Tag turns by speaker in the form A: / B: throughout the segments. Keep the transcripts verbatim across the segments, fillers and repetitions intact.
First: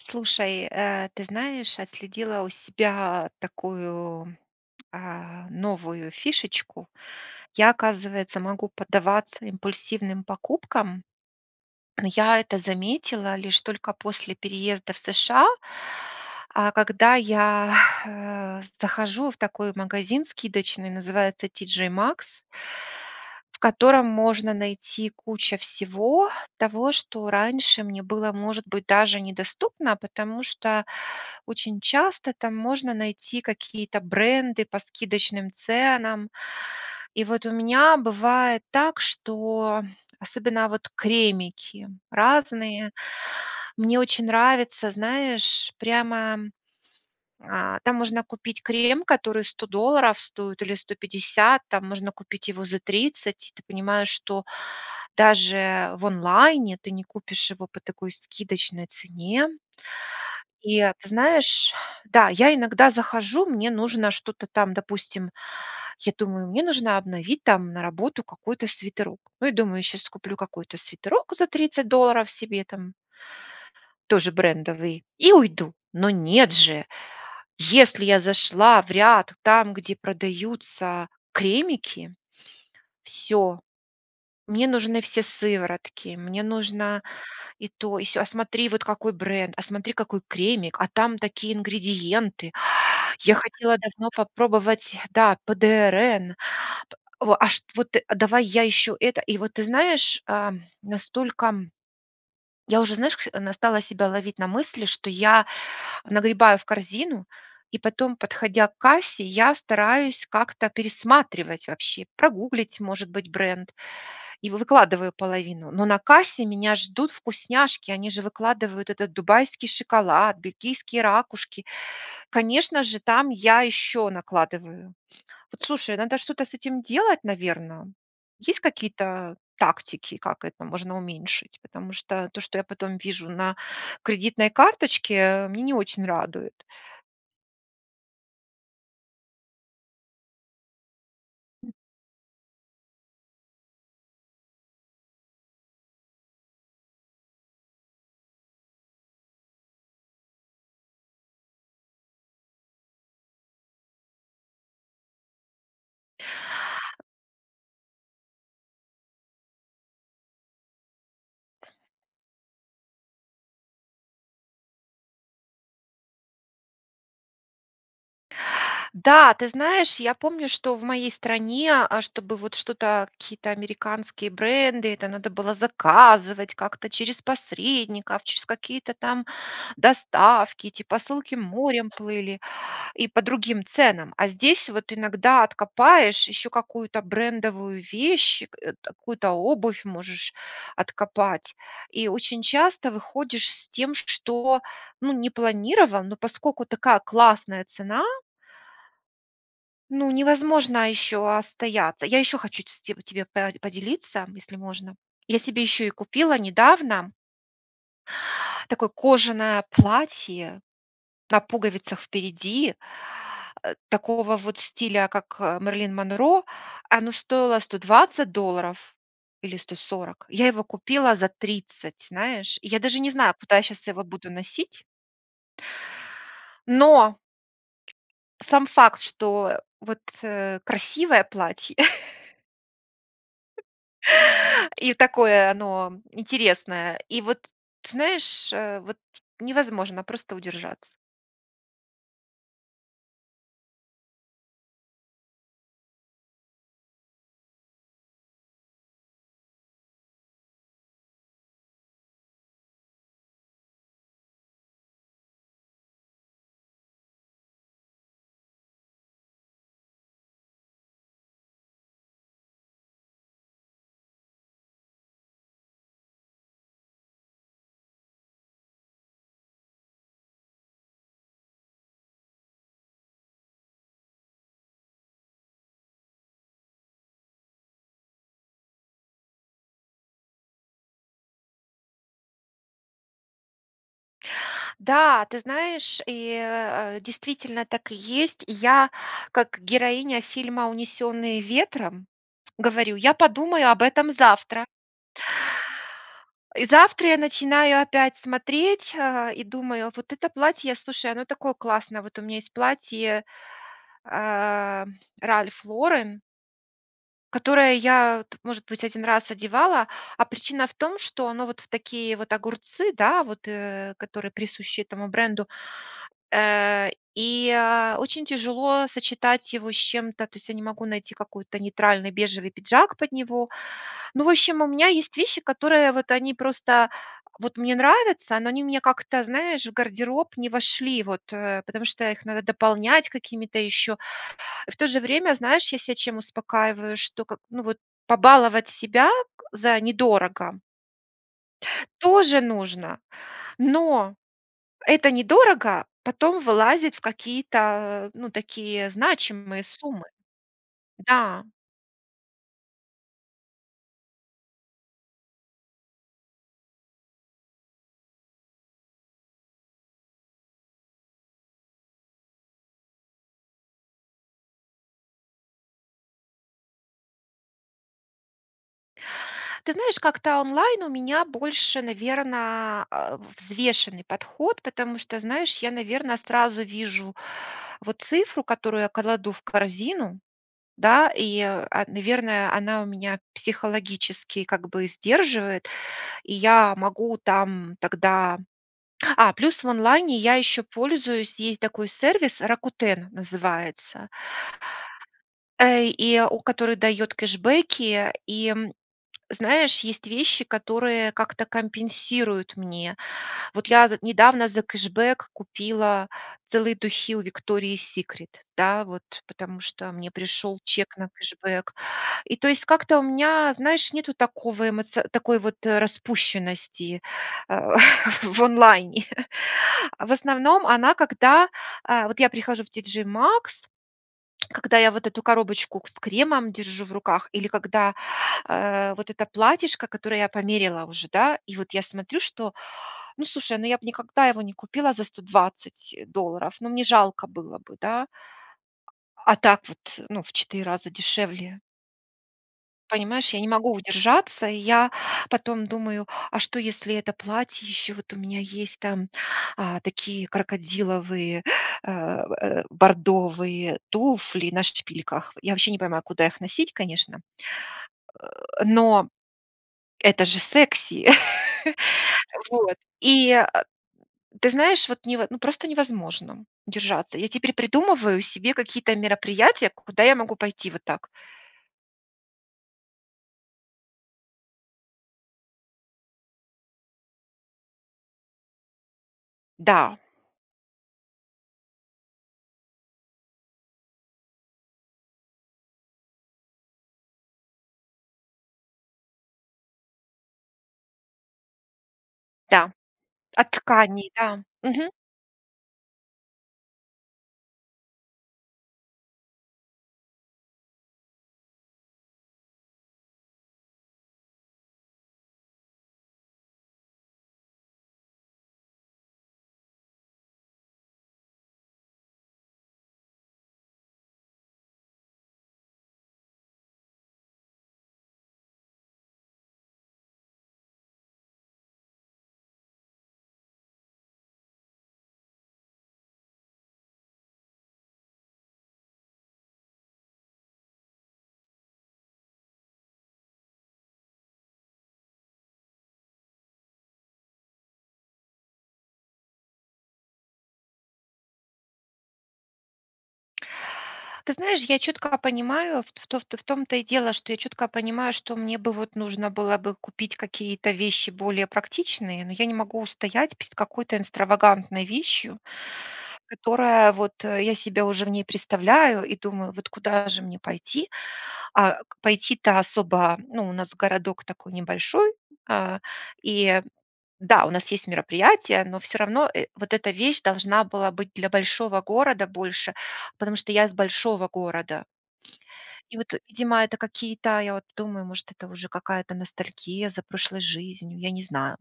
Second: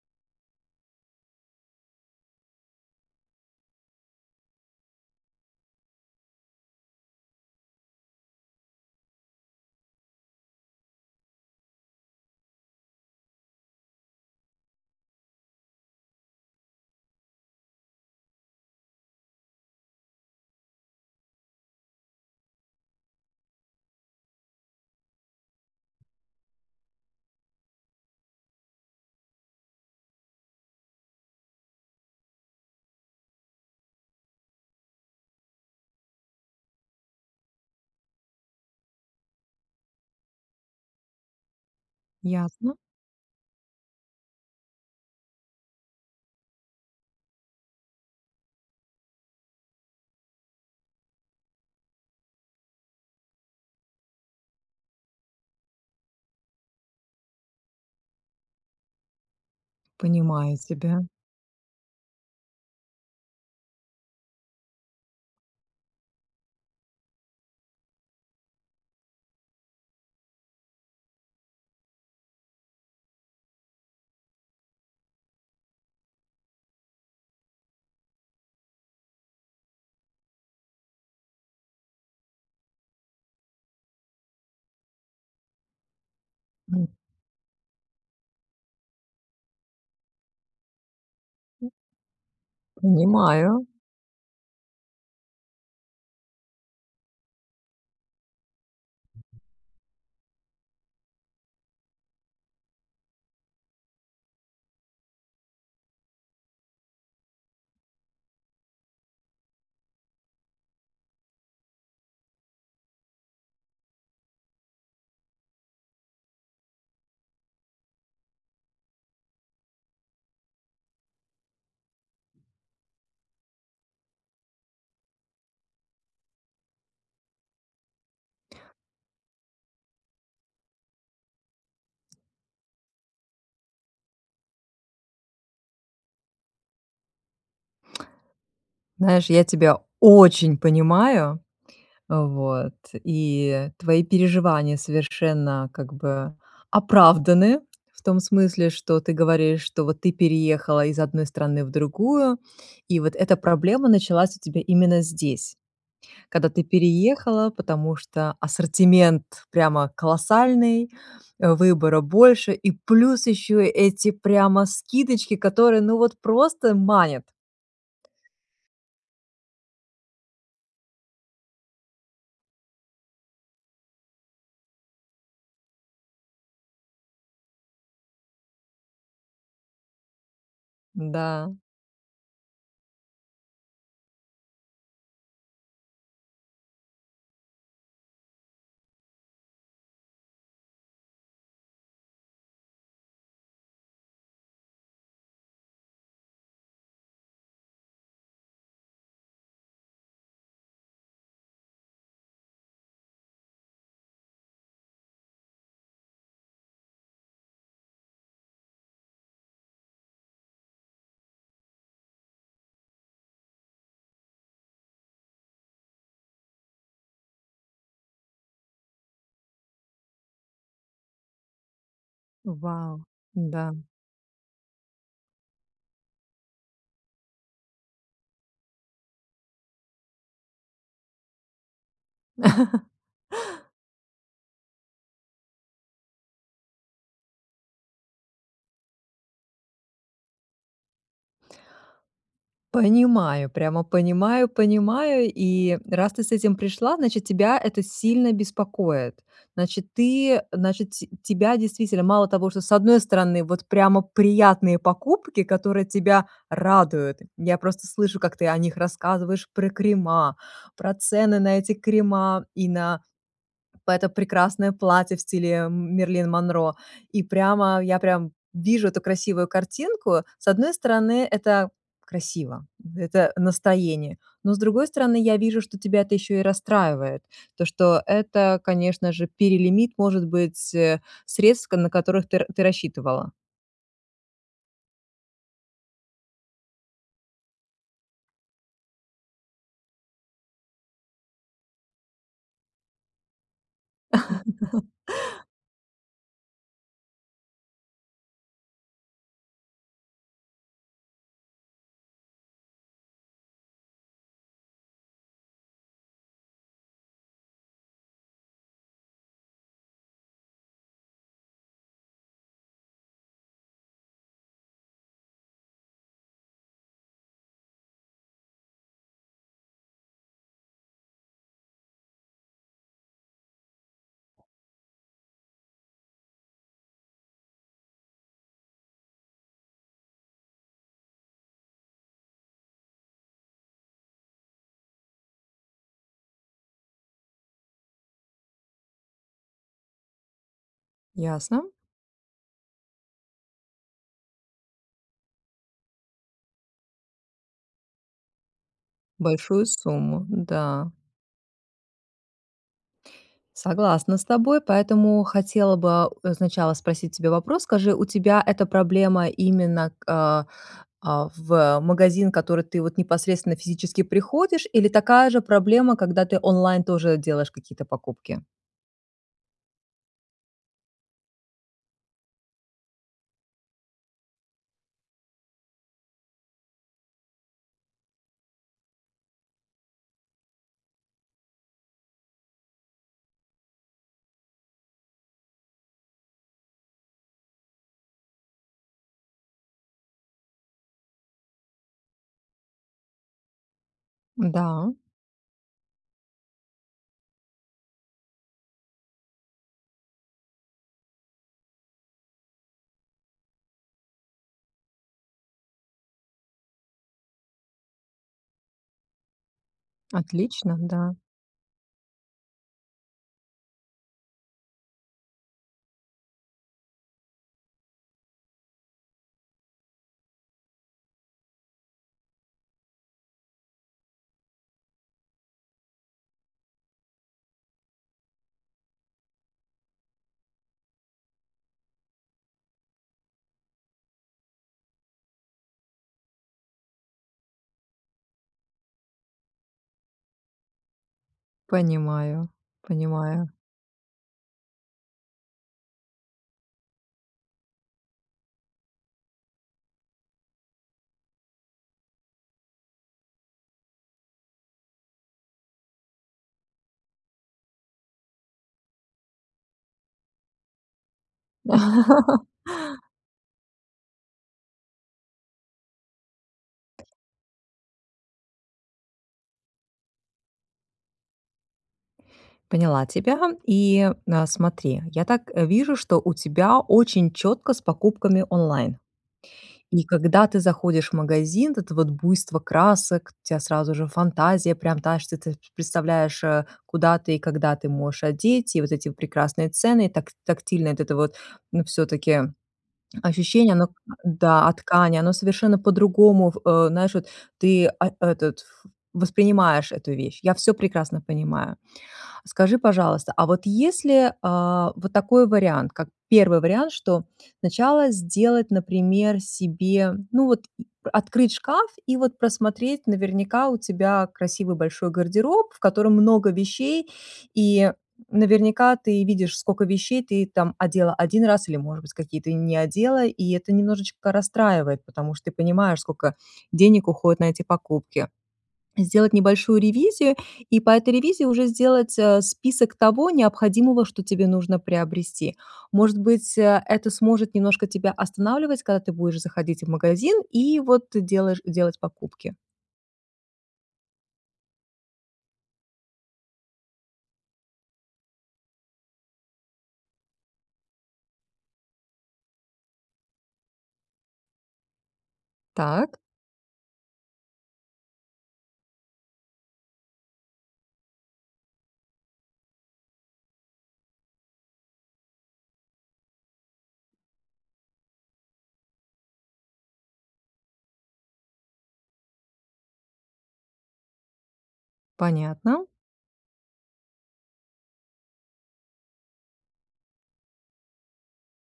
A: Слушай, э, ты знаешь, отследила у себя такую, а, новую фишечку. Я, оказывается, могу поддаваться импульсивным покупкам. Но я это заметила лишь только после переезда в США, а, когда я, э, захожу в такой магазин скидочный, называется TJ Maxx в котором можно найти куча всего того, что раньше мне было, может быть, даже недоступно, потому что очень часто там можно найти какие-то бренды по скидочным ценам. И вот у меня бывает так, что особенно вот кремики
B: Ясно.
A: разные. Мне очень нравится, знаешь, прямо а, там можно купить крем, который сто долларов стоит или сто пятьдесят, там можно купить его за тридцать, и ты понимаешь, что даже в онлайне ты не купишь его по такой скидочной цене.
B: Понимаю
A: И
B: тебя.
A: ты знаешь, да, я иногда захожу, мне нужно что-то там, допустим, я думаю, мне нужно обновить там на работу какой-то свитерок. Ну, я думаю, сейчас куплю какой-то свитерок за тридцать долларов себе там тоже брендовый, и уйду. Но нет же! Если я зашла в ряд там, где продаются кремики- всё. Мне нужны все сыворотки, мне
B: М.
A: нужна и то, и се, а смотри, вот какой бренд, а смотри, какой кремик, а там такие ингредиенты, я
B: Понимаю.
A: хотела давно попробовать, да, ПДРН, п в а, шт вот ты, а давай я еще это. И вот ты знаешь, ам, настолько, м, я уже, знаешь кш на, стала себя ловить на мысли, что я нагребаю в корзину, и потом, подходя к кассе, я стараюсь как-то пересматривать вообще, прогуглить, может быть, бренд, и вы выкладываю половину. Но на кассе меня ждут вкусняшки, они же выкладывают этот дубайский шоколад, бельгийские ракушки. Конечно же, там я еще накладываю. Вот слушай, надо что-то с этим делать, наверное. Есть какие-то тактики, как это можно уменьшить? Потому что то, что я потом вижу на кредитной карточке, мне не очень радует.
B: Знаешь, я тебя очень понимаю. Вот. И твои переживания совершенно как бы оправданы в том смысле, что ты говоришь, что вот ты переехала из одной страны в другую. И вот эта проблема началась у тебя именно здесь, когда ты переехала, потому что ассортимент прямо колоссальный, а выбора больше и плюс ещё эти прямо скидочки, которые ну вот просто манят.
A: Да, ты знаешь, я помню, что в моей стране, а, чтобы вот что-то, какие-то американские бренды, это надо было заказывать как-то через посредников, через какие-то там доставки, эти посылки
B: Да.
A: морем плыли и по другим ценам. А здесь вот иногда откопаешь еще какую-то брендовую вещь, к э, какую-то обувь можешь откопать. И очень часто выходишь с тем, что ну не планировал, но поскольку такая классная цена ну невозможно еще остояться. Я еще хочу ц ть тебе по поделиться, если можно. Я себе еще и купила недавно такое кожаное платье на пуговицах впереди, э, такого вот стиля как, э, Мэрилин Монро, оно стоило сто двадцать долларов или сто сорок, я его купила за тридцать, знаешь. Я даже
B: Вау,
A: не знаю, куда я
B: да.
A: сейчас его буду носить. Но! Сам факт, что, вот, э, красивое платье. И такое оно интересное. И вот, ты знаешь, э, вот, невозможно просто удержаться.
B: Понимаю, прямо понимаю понимаю. И раз ты с этим пришла, значит, тебя это сильно беспокоит. Значит, ты значит ть тебя действительно мало того, что с одной стороны, вот прямо приятные покупки, которые тебя радуют. Я просто слышу, как ты о них рассказываешь про крема, про цены на эти крема и на п это прекрасное платье в стиле, эм, Мэрилин Монро. И прямо, я прям вижу эту красивую картинку. С одной стороны, это красиво, это настроение, но с другой стороны, я вижу, что тебя это ещё и расстраивает. То, что это, конечно же, перелимит, может быть, э, средств к на которых ты р ты рассчитывала.
A: Да, ты знаешь, и, э, действительно, так и есть. Я как героиня фильма "Унесенные ветром" говорю: "Я подумаю об этом завтра". И завтра я начинаю опять смотреть, а, и думаю, вот это платье, слушай, оно такое классное. Вот у меня есть платье, а, Ralph Lauren которое я т может быть, один раз одевала, а причина в том, что оно вот в такие вот огурцы, да, вот, э, которые присущи этому бренду. Э, и, а, очень тяжело сочетать его с чем-то, то есть я не могу найти какой-то нейтральный бежевый пиджак под него. Ну, в общем, у меня есть вещи, которые вот они просто вот мне нравятся, но они мне как-то, знаешь, в гардероб не вошли вот, э, потому что их надо дополнять какими-то еще И в то же время, знаешь, я ся чем успокаиваю, что к ну вот, побаловать себя к за недорого
B: Ясно.
A: тоже нужно, но это "недорого" потом вылазит в какие-то, а, ну, такие значимые
B: Большую
A: суммы.
B: сумму. Да.
A: Да.
B: Согласна с тобой, поэтому хотела бы, а, у, сначала спросить у тебя вопрос. Скажи, у тебя эта проблема именно к а, а, в магазин, в который ты вот непосредственно физически приходишь или такая же проблема, когда ты онлайн тоже делаешь какие-то покупки?
A: Ты знаешь, как-то онлайн у меня больше, наверное, а, взвешенный подход, потому что, знаешь, я, наверно, сразу вижу вот цифру, которую я кладу в корзину, да, и, а, наверное, она у меня психологически как бы сдерживает, и я могу там тогда А, плюс в онлайне я еще пользуюсь, есть такой сервис Rakuten называется.
B: М, да.
A: Э, и у который дает кэшбэки, и, м, знаешь, есть вещи, которые как-то компенсируют мне. Вот я з недавно за кэшбэк купила целые духи у Victoria's Secret, да, вот потому что мне пришел
B: Отлично,
A: чек на
B: да.
A: кэшбэк. И то есть как-то у меня, знаешь, нету такого эмоци такой вот распущенности, а, в онлайне. А в основном она, когда, а, вот я прихожу в TJ Maxx, когда я вот эту коробочку к с кремом держу в руках, или когда, а, вот это платьишко, которое я померила уже, да, и вот я смотрю, что, ну, слушай, ну, я бы никогда его не купила за сто двадцать э, долларов, но мне жалко было бы, да? А так вот, ну, в четыре раза дешевле.
B: Понимаю,
A: Понимаешь, я не
B: понимаю.
A: могу удержаться, и я потом думаю: "А что, если это платье ещё, вот у меня есть там, а, такие крокодиловые, а, в, э, бордовые туфли на шпильках". Я вообще не понимаю, куда их носить, конечно. Э, но это же секси. Вот и, а ты знаешь вот нево ну, просто невозможно держаться. Я теперь придумываю себе какие-то мероприятия, куда я могу пойти вот так.
B: Поняла тебя. И, а, смотри, я так, э, вижу, что у тебя очень чётко с покупками онлайн.
A: Да.
B: И когда ты заходишь в магазин, вот это вот буйство красок, у тебя сразу же фантазия прям та что, ты представляешь, э, куда ты и когда ты можешь одеть. И вот эти прекрасные цены, и так тактильно вот это вот, ну, всё-таки
A: Да. От
B: ощущение, оно к
A: тканей, да.
B: да, от
A: Мгм.
B: ткани, оно совершенно по-другому в э, знаешь, вот, ты, а, этот ф воспринимаешь эту вещь, я всё прекрасно понимаю. Скажи, пожалуйста, а вот если, а, вот такой вариант, как первый вариант, что сначала сделать, например, себе, ну, вот, м, открыть шкаф и вот просмотреть. Наверняка у тебя красивый большой гардероб, в котором много вещей, и наверняка ты видишь, скока вещей ты там одела один раз или, может быть, какие-то и не одела, и это немножечко расстраивает, потому что ты понимаешь, скока денег уходит на эти покупки. Сделать небольшую ревизию, и по этой ревизии уже сделать, а, список того необходимого, что тебе нужно приобрести. Может быть, а, это сможет немножко тебя останавливать, когда ты будешь заходить в магазин и вот делаешь делать покупки?
A: Ты знаешь, я четко понимаю, в то в том-то и дело, что я четко понимаю, что мне бы, вот, нужно было бы купить какие-то вещи более практичные, но я не могу устоять перед какой-то экстравагантной вещью,
B: Так?
A: которая вот я себя уже в ней представляю и думаю, вот куда же мне пойти? А к пойти-то особо, ну, у нас городок такой небольшой, а, и, да, у нас есть мероприятия, но всё равно, э, вот эта вещь должна была быть для большого города больше, потому что я с большого города.
B: Понятно.
A: И вот, видимо, это какие-то, я, вот, думаю, может, это уже какая-то ностальгия за прошлой жизнью, я не знаю.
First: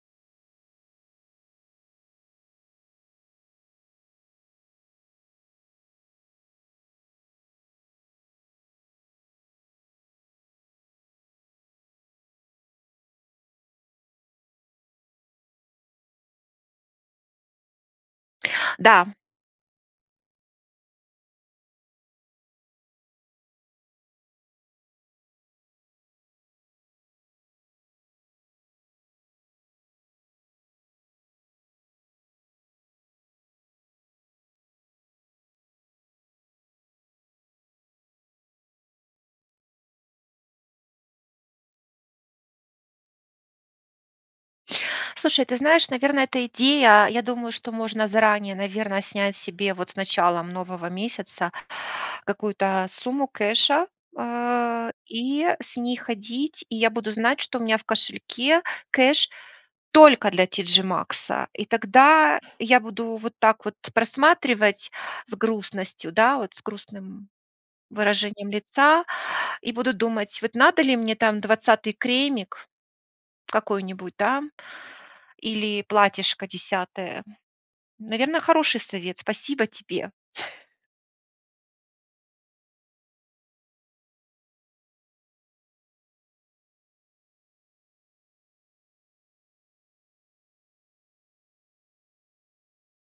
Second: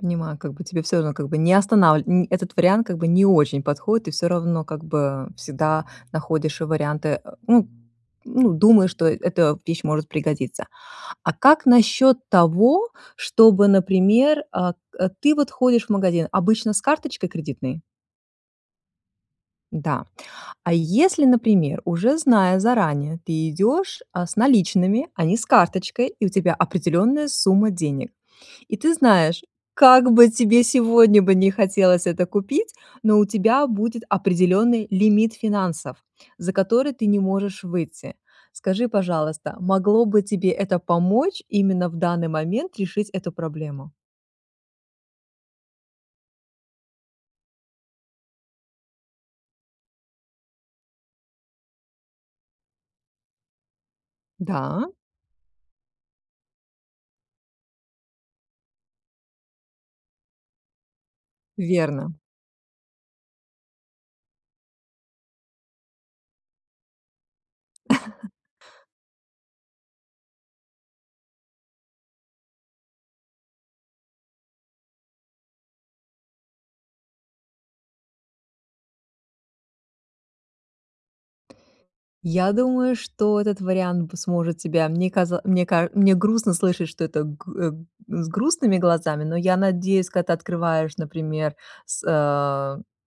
B: Понимаю, как бы тебе всё равно как бы не останавли нь этот вариант как бы не очень подходит и всё равно, как бы, а, всегда находишь варианты. А, ну ну думаешь что, э, эта вещь может пригодиться. А как насчёт того, чтобы, например, а, э, ты, вот, ходишь в магазин обычно с карточкой кредитной?
A: Да.
B: Да. А если, например, уже зная заранее, ты идёшь, а, с наличными, а не с карточкой, и у тебя определённая сумма денег. И ты знаешь, как бы тебе сегодня бы не хотелось это купить, но у тебя будет определённый лимит финансов, за который ты не можешь выйти. Скажи, пожалуйста, могло бы тебе это помочь именно в данный момент решить эту проблему?
A: Слушай, ты знаешь, наверное, эта идея, я думаю, что можно заранее, наверное, снять себе вот с началом нового месяца какую-то сумму кэша, а,
B: Да.
A: и с ней ходить, и я буду знать, что у меня в кошельке кэш только для TJ Maxx, и
B: Верно.
A: тогда я буду вот так вот просматривать с грустностью, да, вот, с грустным выражением лица, и буду думать, вот, надо ли мне, там, двадцатый кремик какой-нибудь, да, или платьишко десятое? Наверное, хороший совет. Спасибо тебе.
B: Я думаю, что этот вариант п сможет тебя, мне каза мне каж мне грустно слышать, что это гу э, с грустными глазами, но я надеюсь, когда ты открываешь, например, с э,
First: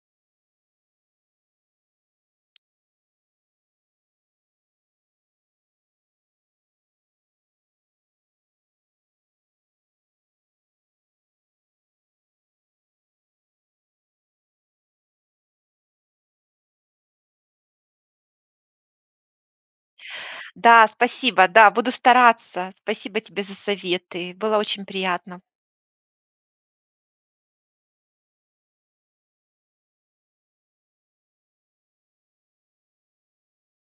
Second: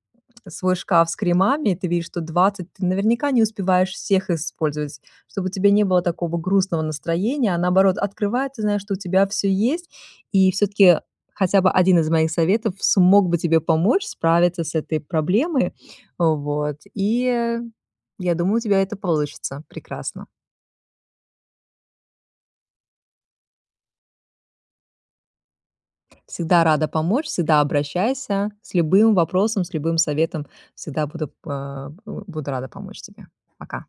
B: свой шкаф с кремами, ты видишь, что двадцать ты, наверняка, не успеваешь всех использовать, чтобы у тебя не было такого грустного настроения, а, наоборот, открывая, ты знаешь, что у тебя всё есть, и всё-таки хотя бы один из моих советов смог бы тебе помочь справиться с этой проблемой. Вот, и я думаю, у тебя это получится прекрасно.
A: Да, спасибо. Да, буду стараться. Спасибо тебе за советы. Было очень приятно.
B: Всегда рада помочь, всегда обращайся. С любым вопросом, с любым советом. Всегда буду п а, б буду рада помочь тебе. Пока.